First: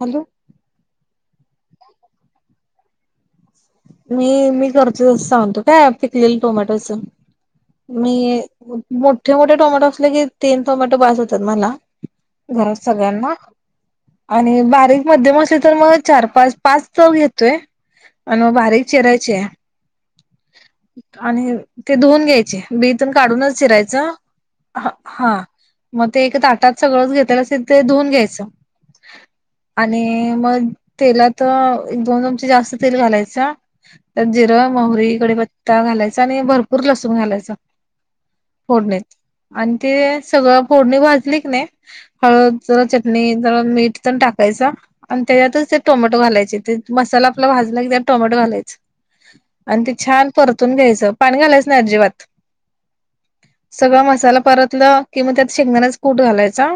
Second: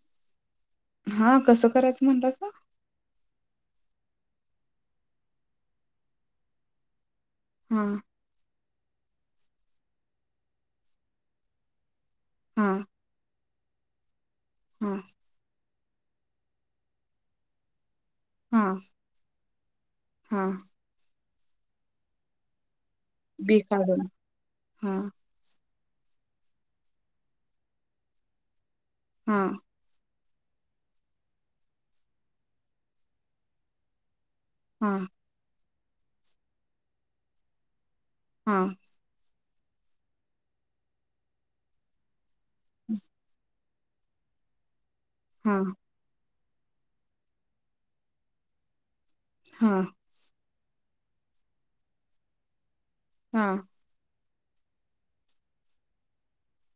Hello, हा, कसं करायचं म्हणलासा? मी मी करतो तस सांगतो काय पिकलेलं टोमॅटोच. हा मी मोठे मोठे टोमॅटो असले की, तीन टोमॅटो बास होतात मला हा घरात सगळ्यांना. आणि हा बारीक मध्यम असेल तर मग चार पाच पाच तर घेतोय. आणि मग हा बारीक चिरायचे. हा आणि ते धुऊन घ्यायचे. बी तेन काढूनच बी चिरायच. काढून हा. मग ते एक ताटात सगळंच घेतले असेल ते धुऊन घ्यायचं. हा. आणि मग तेलात दोन चमचे जास्त तेल घालायचं त्यात जिरं, हा मोहरी, कडिपत्ता त्यावर घालायचा आणि भरपूर लसूण घालायचा हा फोडणीत आणि ते सगळं फोडणी भाजली की नाही. हळद, जरा चटणी, जरा मीठ तेन टाकायचा आणि हा त्याच्यातच ते टोमॅटो घालायचे. ते मसाला आपला भाजला कनि त्यात टोमॅटो घालायच. हा आणि हा ते छान परतून घ्यायचं. पाणी घालायचं नाही अजिबात. हा. सगळा मसाला परतला कि मग त्यात शेंगदाण्याच कूट घालायचा.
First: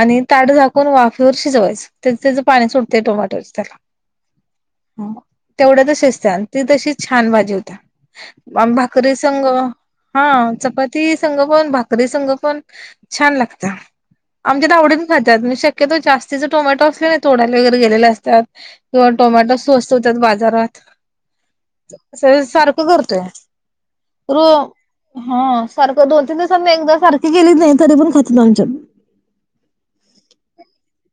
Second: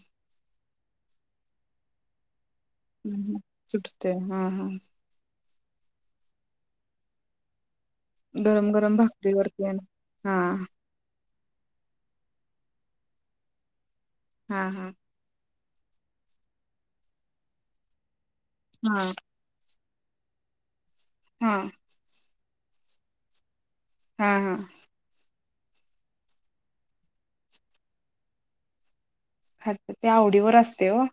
आणि ताट झाकून वाफेवर शिजवायचं त्या त्याचं पाणी सुटतंय टोमॅटोच त्याला सुटते ते हम् हम्म तेवढ्यातच शिजतंय अन् ती तशी छान भाजी होते गरम गरम भाकरी संग भाकरीवरती आणि हा चपा.. ती संग पण भाकरी संग पण छान लागतं हा आमच्या तर हा आवडी खात्यात शक्यतो जास्तीचे टोमॅटो असले ना तोडायले वगैरे गेले असतात किंवा हा टोमॅटो स्वस स्त ठेवतात बाजारात हा [unintelligible] सारखं करतोय हा हो हा हा सारखं दोन तीन दिवसांनी एकदा सारखी गेलीच नाही तरी पण खातात आमच्यात [unintelligible] ते आवडीवर असतंय ओ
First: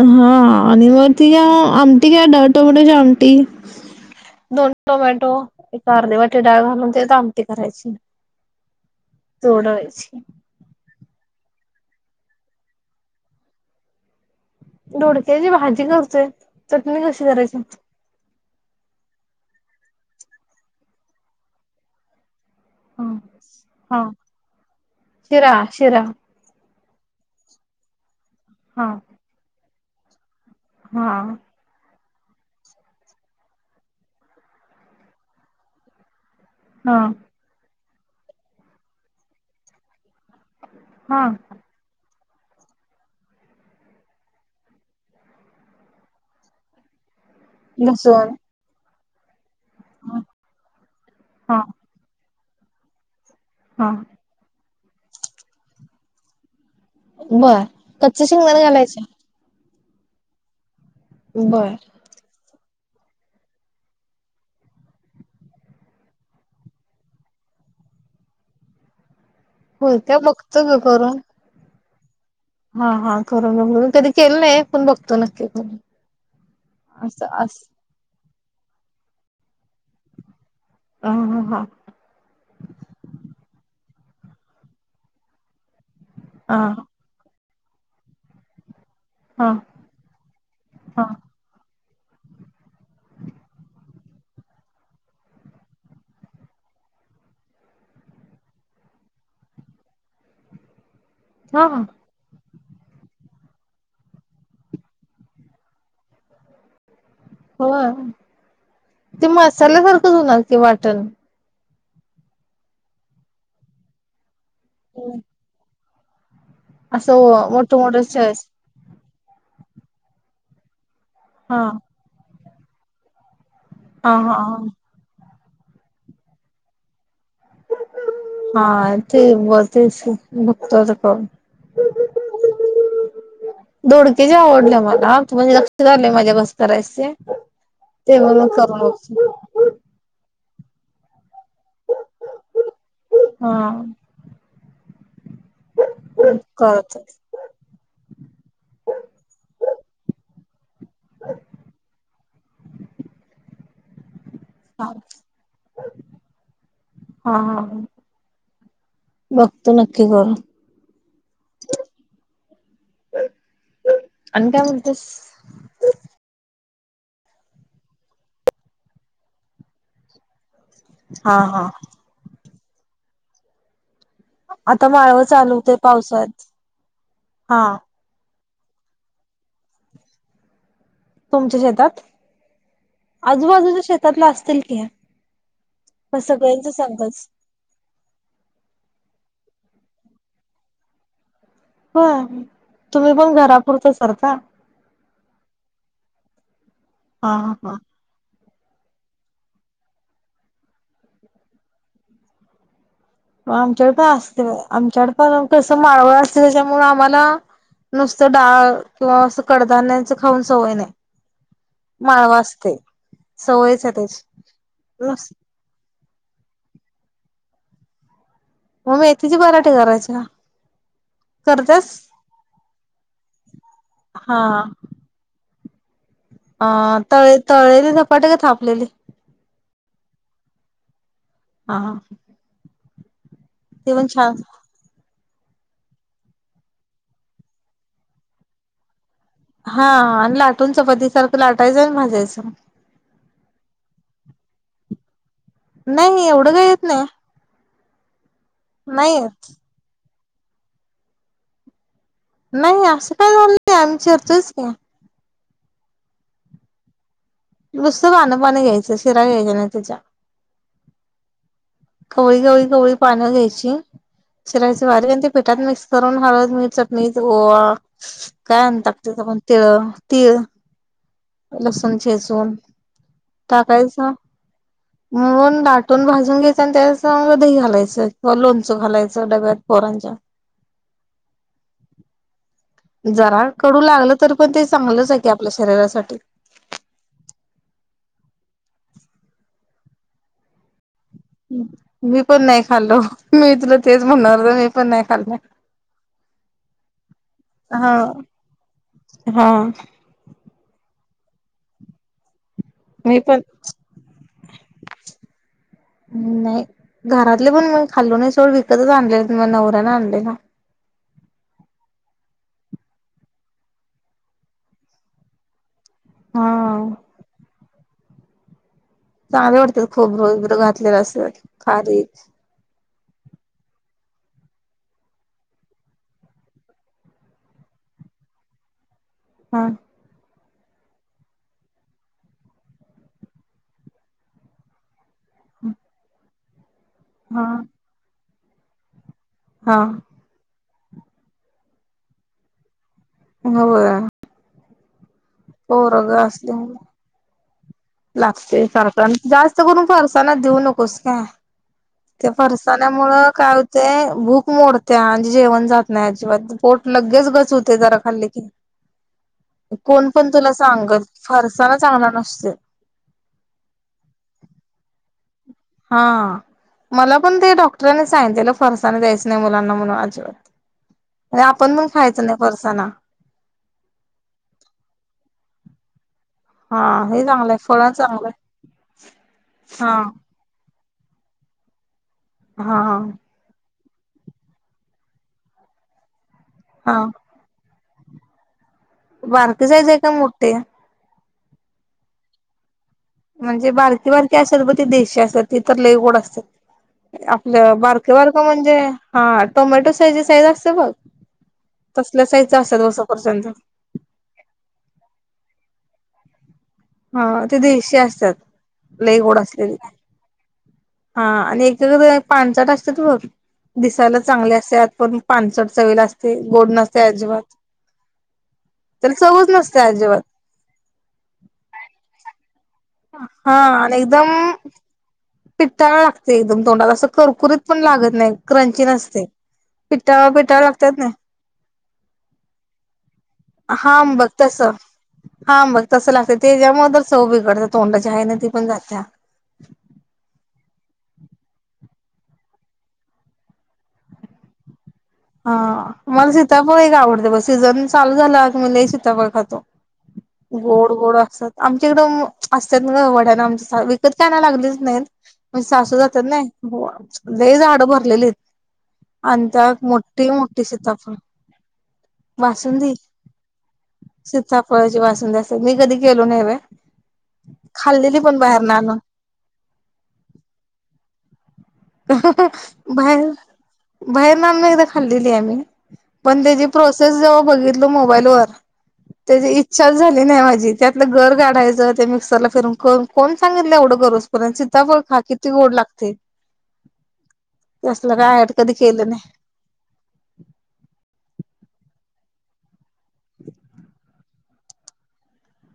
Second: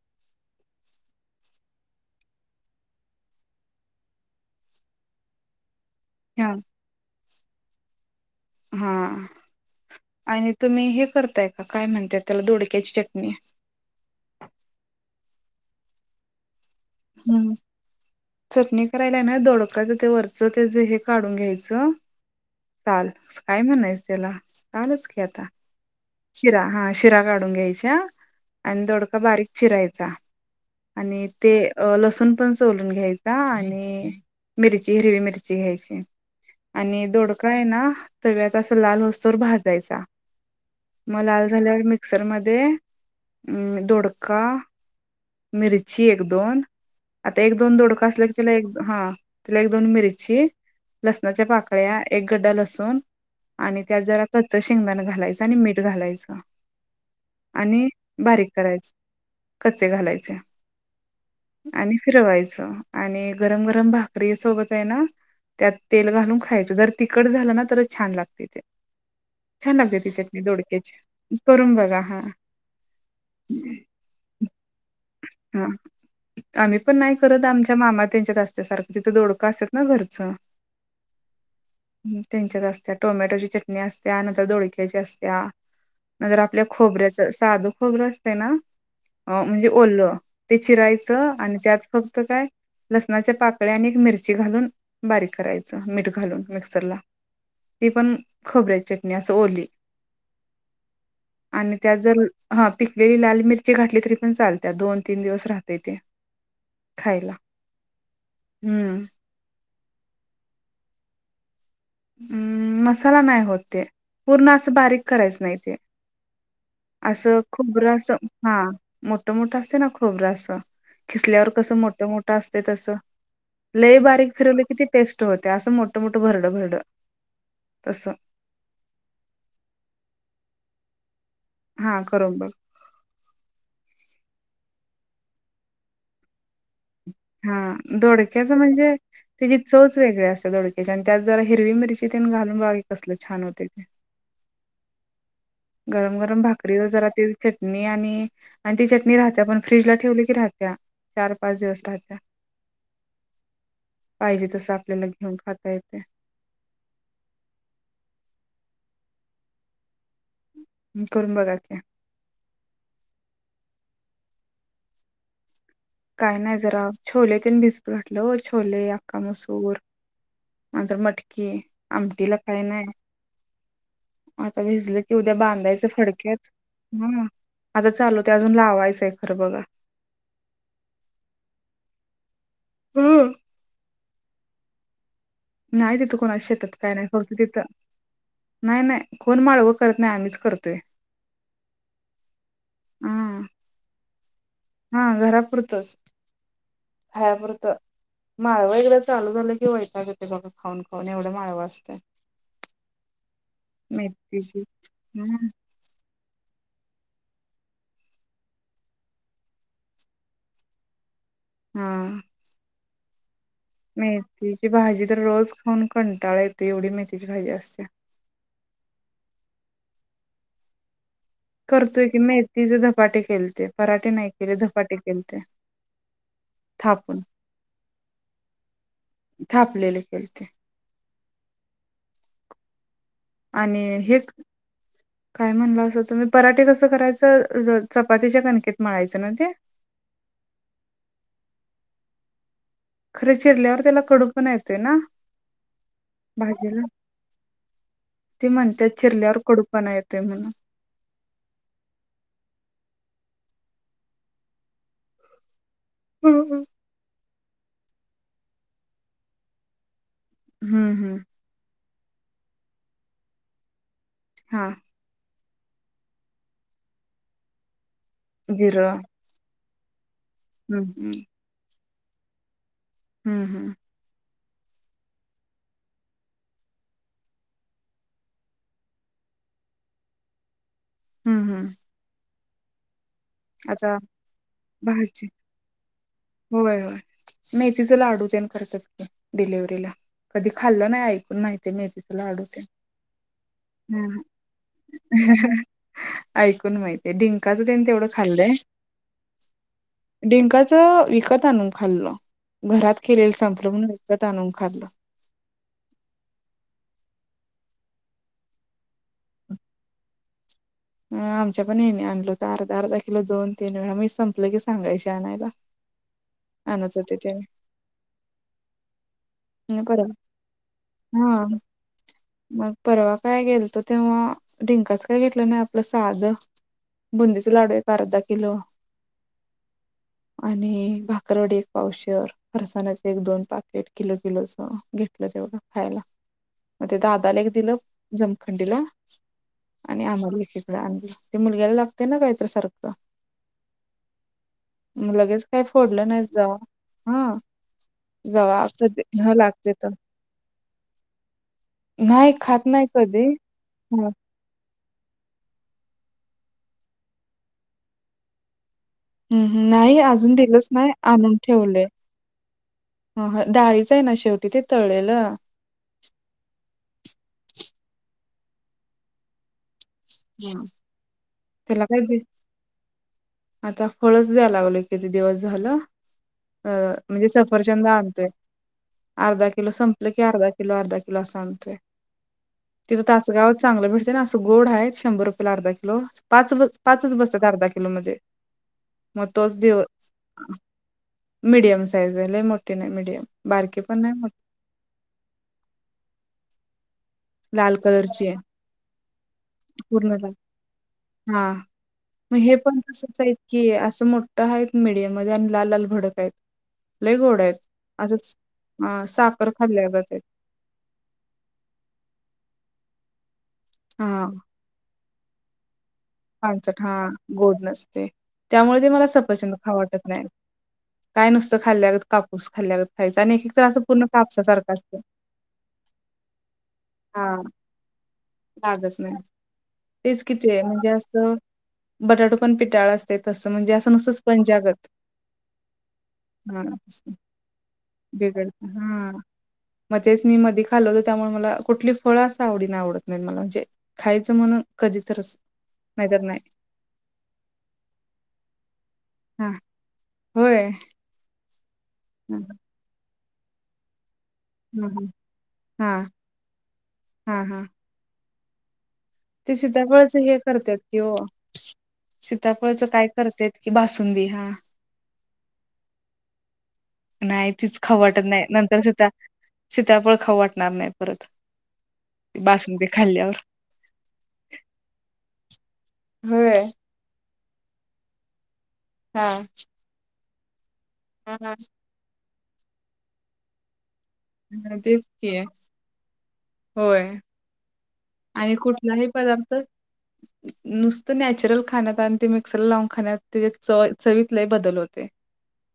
हा आणि मग ति आमटी घ्या टोमॅटोची आमटी दोन टोमॅटो एक अर्धे वाटे हा डाळ घालून त्यात आमटी करायची हा तोडायची आणि तुम्ही हे करताय का काय म्हणताय त्याला दोडक्याची चटणी दोडक्याची भाजी करतेय चटणी कशी हम्म करायची? चटणी करायला ना दोडक्याच ते वरचं ते जे हे काढून घ्यायचं हा साल काय म्हणायचं हा त्याला सालच की आता शिरा शिरा शिरा हा शिरा काढून घ्यायच्या आणि हा दोडका बारीक चिरायचा हा आणि ते अ लसूण पण सोलून घ्यायचा आणि मिरची हिरवी मिरची घ्यायची हा आणि दोडका आहे ना त्यात अस लाल होसतूर भाजायचा मग हा लाल झाल्यावर मिक्सर मध्ये दोडका मिरची एक दोन आता एक दोन दोडका असला क लसूण त्याला एक हा त्याला एक दोन मिरची लसणाच्या हा पाकळ्या एक गड्डा लसूण आणि हा त्यात जरा कच्च शेंगदाणा घालायचं आणि मीठ घालायचं बर आणि कच्चे बारीक शेंगदाणे करायचं घालायचे कच्चे घालायचे बर आणि फिरवायचं आणि गरम गरम भाकरी सोबतये ना त्यात तेल घालून खायचं जर तिकट झालं ना तरच छान लागती ते छान होय लागते ती का चटणी बघतो ग करून दडोडक्याची करून बघा हा हा हा करून बघून कधी केलं नही [unintelligible] ह [inaudible] आम्ही पण नाही असं करत अस आमच्या मामा त्यांच्यात असते सारखा तिथं दोडकां असत ना घरचं ह हां हां त्यांच्यात असत्या टोमॅटोची चटणी असत्या नंतर दोडक्याची असत्या नंतर हा आपल्या खोबऱ्याच साधं खोबरं असतं ना अ हा म्हणजे ओलं ते हा हा चीरायचं आणि त्यात फक्त काय लसणाच्या पाकळ्या आणि एक मिरची घालून बारीक करायचं मीठ घालून मिक्सरला ती पण खोबऱ्याची चटणी असं ओली आणि हा त्यात जर हा पिकलेली लाल मिरची घातली तरी पण चालत्या दोन तीन दिवस राहते ते खायला हो हम्म ते मसाल्यासारखंच होणार की वाटण हम् मसाला नाही होत ते पूर्ण असं बारीक करायचं नाही ते असं मोठ खोबरं मोठ अस चॉईस हा मोठं मोठं असतय ना खोबरं असं किसल्यावर हा कसं मोठ मोठं असतय तसं लई हा हा बारीक फिरवली कि ते पेस्ट होते. असं मोठ मोठं भरडं भरडं तसं. हा ते ब तेच बघतो करून. [unintelligible] हा करून बघ. दोडक्याची आवडल्या मला. म्हणजे लक्षात आलंय माझ्या. म्हणजे कस करायचे ते. हा तेव्हा मग दोडक्याच करू म्हणजे न त्याची चवच वेगळे असते दोक्याचे. आणि त्याच जरा हिरवी मिरची तेन घालून बाघा कसलं छान होते हा ते. गरम गरम भाकरीव कळत जरा ते चटणी आणि आणि ती चटणी राहते पण. फ्रीज ला ठेवले की राहते. चार पाच दिवस राहतेया. पाहिजे तस हा आपल्याला घेऊन खाता येते. हा हा. [inaudible] बघतो नक्की करून. करून बघा की. [unintelligible] आणि काय म्होलतस? काय नाही जरा छोले ते भिजत घातलं. छोले अक्का मसूर. [inaudible] नंतर हा मटकी. हा आमटीला काही नाही. आता भिजले की माळवं उद्या चालू होते बांधायच पावसात फडक्यात. ह हा आता चालू ते अजून लावायचंय खरं बघा. तुमच्या शेतात. [inaudible] आजूबाजूच्या शेतातल असतील की. नाय तिथं मग कोणा शेतात सगळ्यांच काय नाय. संघच फक्त तिथं नाय नाय कोण माळवं करत नाय. आम्हीच करतोय. होय [inaudible] तुम्ही पण हा घरापुरतं करता? हा घरापुरतंच. [inaudible] हा खायापुरतं. हा माळव एकदा चालू झालं की वैतागक येतो बघा खाऊन खाऊन. एवढं माळवं असतय. [unintelligible] मग आमच्याकडे पण असते बघा. आमच्याकड पण हम्म कसं माळवळ असते त्याच्यामु आम्हाला नुसतं डाळ. किंवा असं कडधान्याच खाऊन सवय नाही. हा माळव असतय. सवयच आहे मेथीची भाजी तर त्याची रोज खाऊन कंटाळा येते. एवढी मेथीची भाजी असते. म मेथेची पराठी करायचे ना. करतोय की. मेथीचे धपाटे केलते. पराटे नाही हा केले. धपाटे केलते. अ थापून तळे तळेले धपाटे का थापलेले? थापलेले केलते. हा ह. आणि हे काय म्हणलंसं तुम्ही? पराठे कसं करायचं. चपातीच्या कणकेत मळायचं ना ते? हा आणि लाटून चपाती सारखं लाटायचंन भाज्यायचं. खरं चिरल्यावर त्याला कडू पण येतोय ना? नाही एवढं काही भाजीला येत नाही. ते म्हणतात नाही चिरल्यावर येत कडूपणा येते म्हणून. नाही असं काय झालं नाही. आम्ही चीरतोच की. हम्म् [unintelligible] नुसतं पान पान घ्यायचं. शिरा घ्यायच्या नाही त्याच्या. हम्म हम्म. कवळी कवळी कवळी पानं घ्यायची [inaudible] हा चिरायचे बारीकन ते पिठात मिक्स करून. हळद, मीठ, चटणी ओवा. काय जिरं आणतात तीथ पण. तेळ तीळ. हम्म ह. लसूण ठेचून हम्म हम्म टाकायचा. [inaudible] म्हणून दाटून भाजून घ्यायचं आणि त्यासंग दही घालायचं किंवा लोणचं घालायचं डब्यात, पोरांच्या. हम् हम्. जरा कडू लागलं तर पण ते चांगलंच की, आपल्या शरीरासाठी. व्हय व्हय मेथीच लाडू तेन करत्यात, डिलिव्हीला कधी खाल्लं नाही आइ मी पण नाही खाल्लो, मी तुला तेच हम्म म्हणणार होते, मी पण नाही खाल्ल. ऐकून माहीतीये डिंकाच तेन हा तेवडं खाल्लं. हा डे, डिंकाच विकत आणून खाल्ल. घरात मी केलेलं पण संप्रमण वीकत आणून खाल्लं. मं नाही, घरातले पण म खाल्लो नही सोड, विकतच आणले म नवऱ्याने आणलेलं. अ आमच्या पण यांनी आणल होत, अर्धा अर्धा किलो दोन तीन वेळा, मी संपलं की सांगायची आणायला. हा आणत होते ते. चांगल वाटत्यात परवा खोबरं बिबर घातलेल्या असत्यात, हा खारीक मग परवा काय गेल तो तेव्हा, डिंकाच काय घेतलं नही, आपलं साध बुंदिच लाडूय अर्धा किलो. हां. आणि भाकररवडी एक पावशर, फरसानाच एक दोन पाकिट. किलो किलोचं घेतलं तेवढं खायला. मग ते दादाला हा एक दिलं, जमखंडीला. हां. [unintelligible] ती मुलगी [unintelligible] आणल त मुलगलागतेना कायत सारख. हो [unintelligible] लगेच काही फोडलं नाही जाऊन, हां. लागतय फरसाण, जास्त करून फारसाना देऊ नकोस. काय? ते नाही खात नाही फरसाण्यामुळ कधी काल ते. ह भूक मोडत्या आणि जेवण जात नाही अजिबात, पोट लगेच गच व्हते जरा खाल्ल की. नाही कोण पण अजून तुला दिलंच नाही सांगत, फरसानाचं आना नुसतं. हॊ हं डाळीच ये ना शेवटी, ते तळलेलं. हां मला पण ते डॉक्टरांनी सांगितलेलं, फरसाना द्यायचं नही मुलांना म्हणून आ हं. [unintelligible] नई आपण त्याला पण काय बी खायचं नही फरसाना. आता फळच द्याया लागलो, किती दिवस झालं. अ हा हे म्हणजे चांगलंय सफरचंद फळ आणतोय, चांगलंय अर्धा किलो हा संपलं की अर्धा किलो, अर्धा किलो असं आणणतोय, हा तिथं तासंगाव चांगलं भेटतेंय ना, असं गोड हाय. शंभर रुपयेला अर्धा किलो, हा पाच-पाचच बसतात अर्धा किलो मध्ये. मग बारक जायचंय का, मोठे? मिडीयम साईज ये, लई मोठे नही, मिडीयम. म्हणजे बारकी बारकी असेल ब ती देशी असतात, त लई गोड असत्यात. लाल आपलं बारके कलरची आहे बारक म्हणजे, हां टोमॅटो साईजी साईज असत बघ. हां तसल्या मग साईज हे पण असतात ब तसच आहेत सफरचंद की, असं मोठ आहेत मीडियम मध्ये आणि लाल-लाल भडक आहेत. लई हा गोड आहेत, ते देशी असतात असंचं साखर खाल्ल्या गत. हां आणि एक ते दोन पाणचंट असत्यात बघ दिसायला हा चांगले असत्यात पण पानचट चवेला अस पाणघप हां गोंड नसते त्यांमुळे ते मलां त्याला सरपंच चवच खाऊं नसते वाटतं अजिबात नाहीं कायं नुसतं खाल्ल्यानंतर कांपूस खाल्ल्यांगत खायचं आणि एक हा एक तरं असं पूर्ण कापसासारखं असतं पिट्टांना लागते एकदंम तोंडांला असं हा कर्कुरीत पणं लागतं नाहीं क्रंची लागत नाही नसते तेच पिटांवा किती पिटांवा आहे म्हणजे लागतांत नां बटाटो पणं पिटांळा असते तसं म्हणजे असं नुसतंच पंजागत हां मघं तसं लागतं ते त्यांच्यामुळे दर चं बिघडते तोंडाची आहे नां ती पणं जातं मंग तेचं मी मध्यें खाल्लं होतो त्यांमुळे मलां कुंठली फळं असं आवडीने आवडतं नाहीत मलां म्हणजे खायचं म्हणुंन कधीं तरचं हां मलां सीताफळ एक आवडते ब सीझन चालूं झालां म्हणे हा खांतो होय गोंड गोंड असतांत आमचे एकदंम ह असतांत नां गं वड्याने आम रस्त्यावर लागलेच नाहीत ह म्हणजे हा सासू जातांत नाहीं हा लंय हा झाडं भरलेली आहेतं आणि ते त्यां मोठं सीताफळाचं हे करतं की हो सीताफळाची कायं करतेेत कि बासुंदी हां फळांची बासुंदी असते ती कधीं केली नाहीय नाहीं तीचं खाऊं वाटतं नाहीं नंतर आणून सीता सीता फळं खाऊं वाटणारं नाहीं परंत बाहेर बाहेर नां एकदाचं खाल्लेली आहे आम्हीं पणं होय त्यांची प्र ते जेंव्हा बघितल मोबाईल वरं हा त्यांची इच्छांची झाली नाहीं माझी त्यांतलं गरं हा काढायचं त्यां मिक्सरला फिंरून करं कोणं सांगितलं एवढं गरजं कोणा सिताफळ खां किती गोंड लागते होयं तसलं कायंड कधीं केलं नाहीं पदार्थ नुसतं नॅचरल खाण्यांत आणि ते मिक्सरला लावूंन खाण्यांत त्यां ची चवीतलाही बंदल होते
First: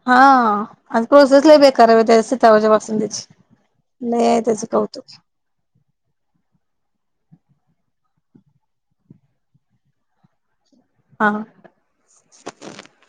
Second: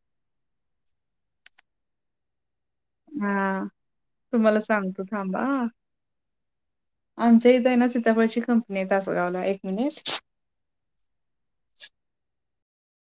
हां अं पोसेस लंय बेकार त्यांची वजं बासूंदीची त्यांची नाहीं त्यांचं कहतूं बां आमच्यां इथं आहे नां सीतापफळ कंपनी यं असं गांवला एक मिनिटं हां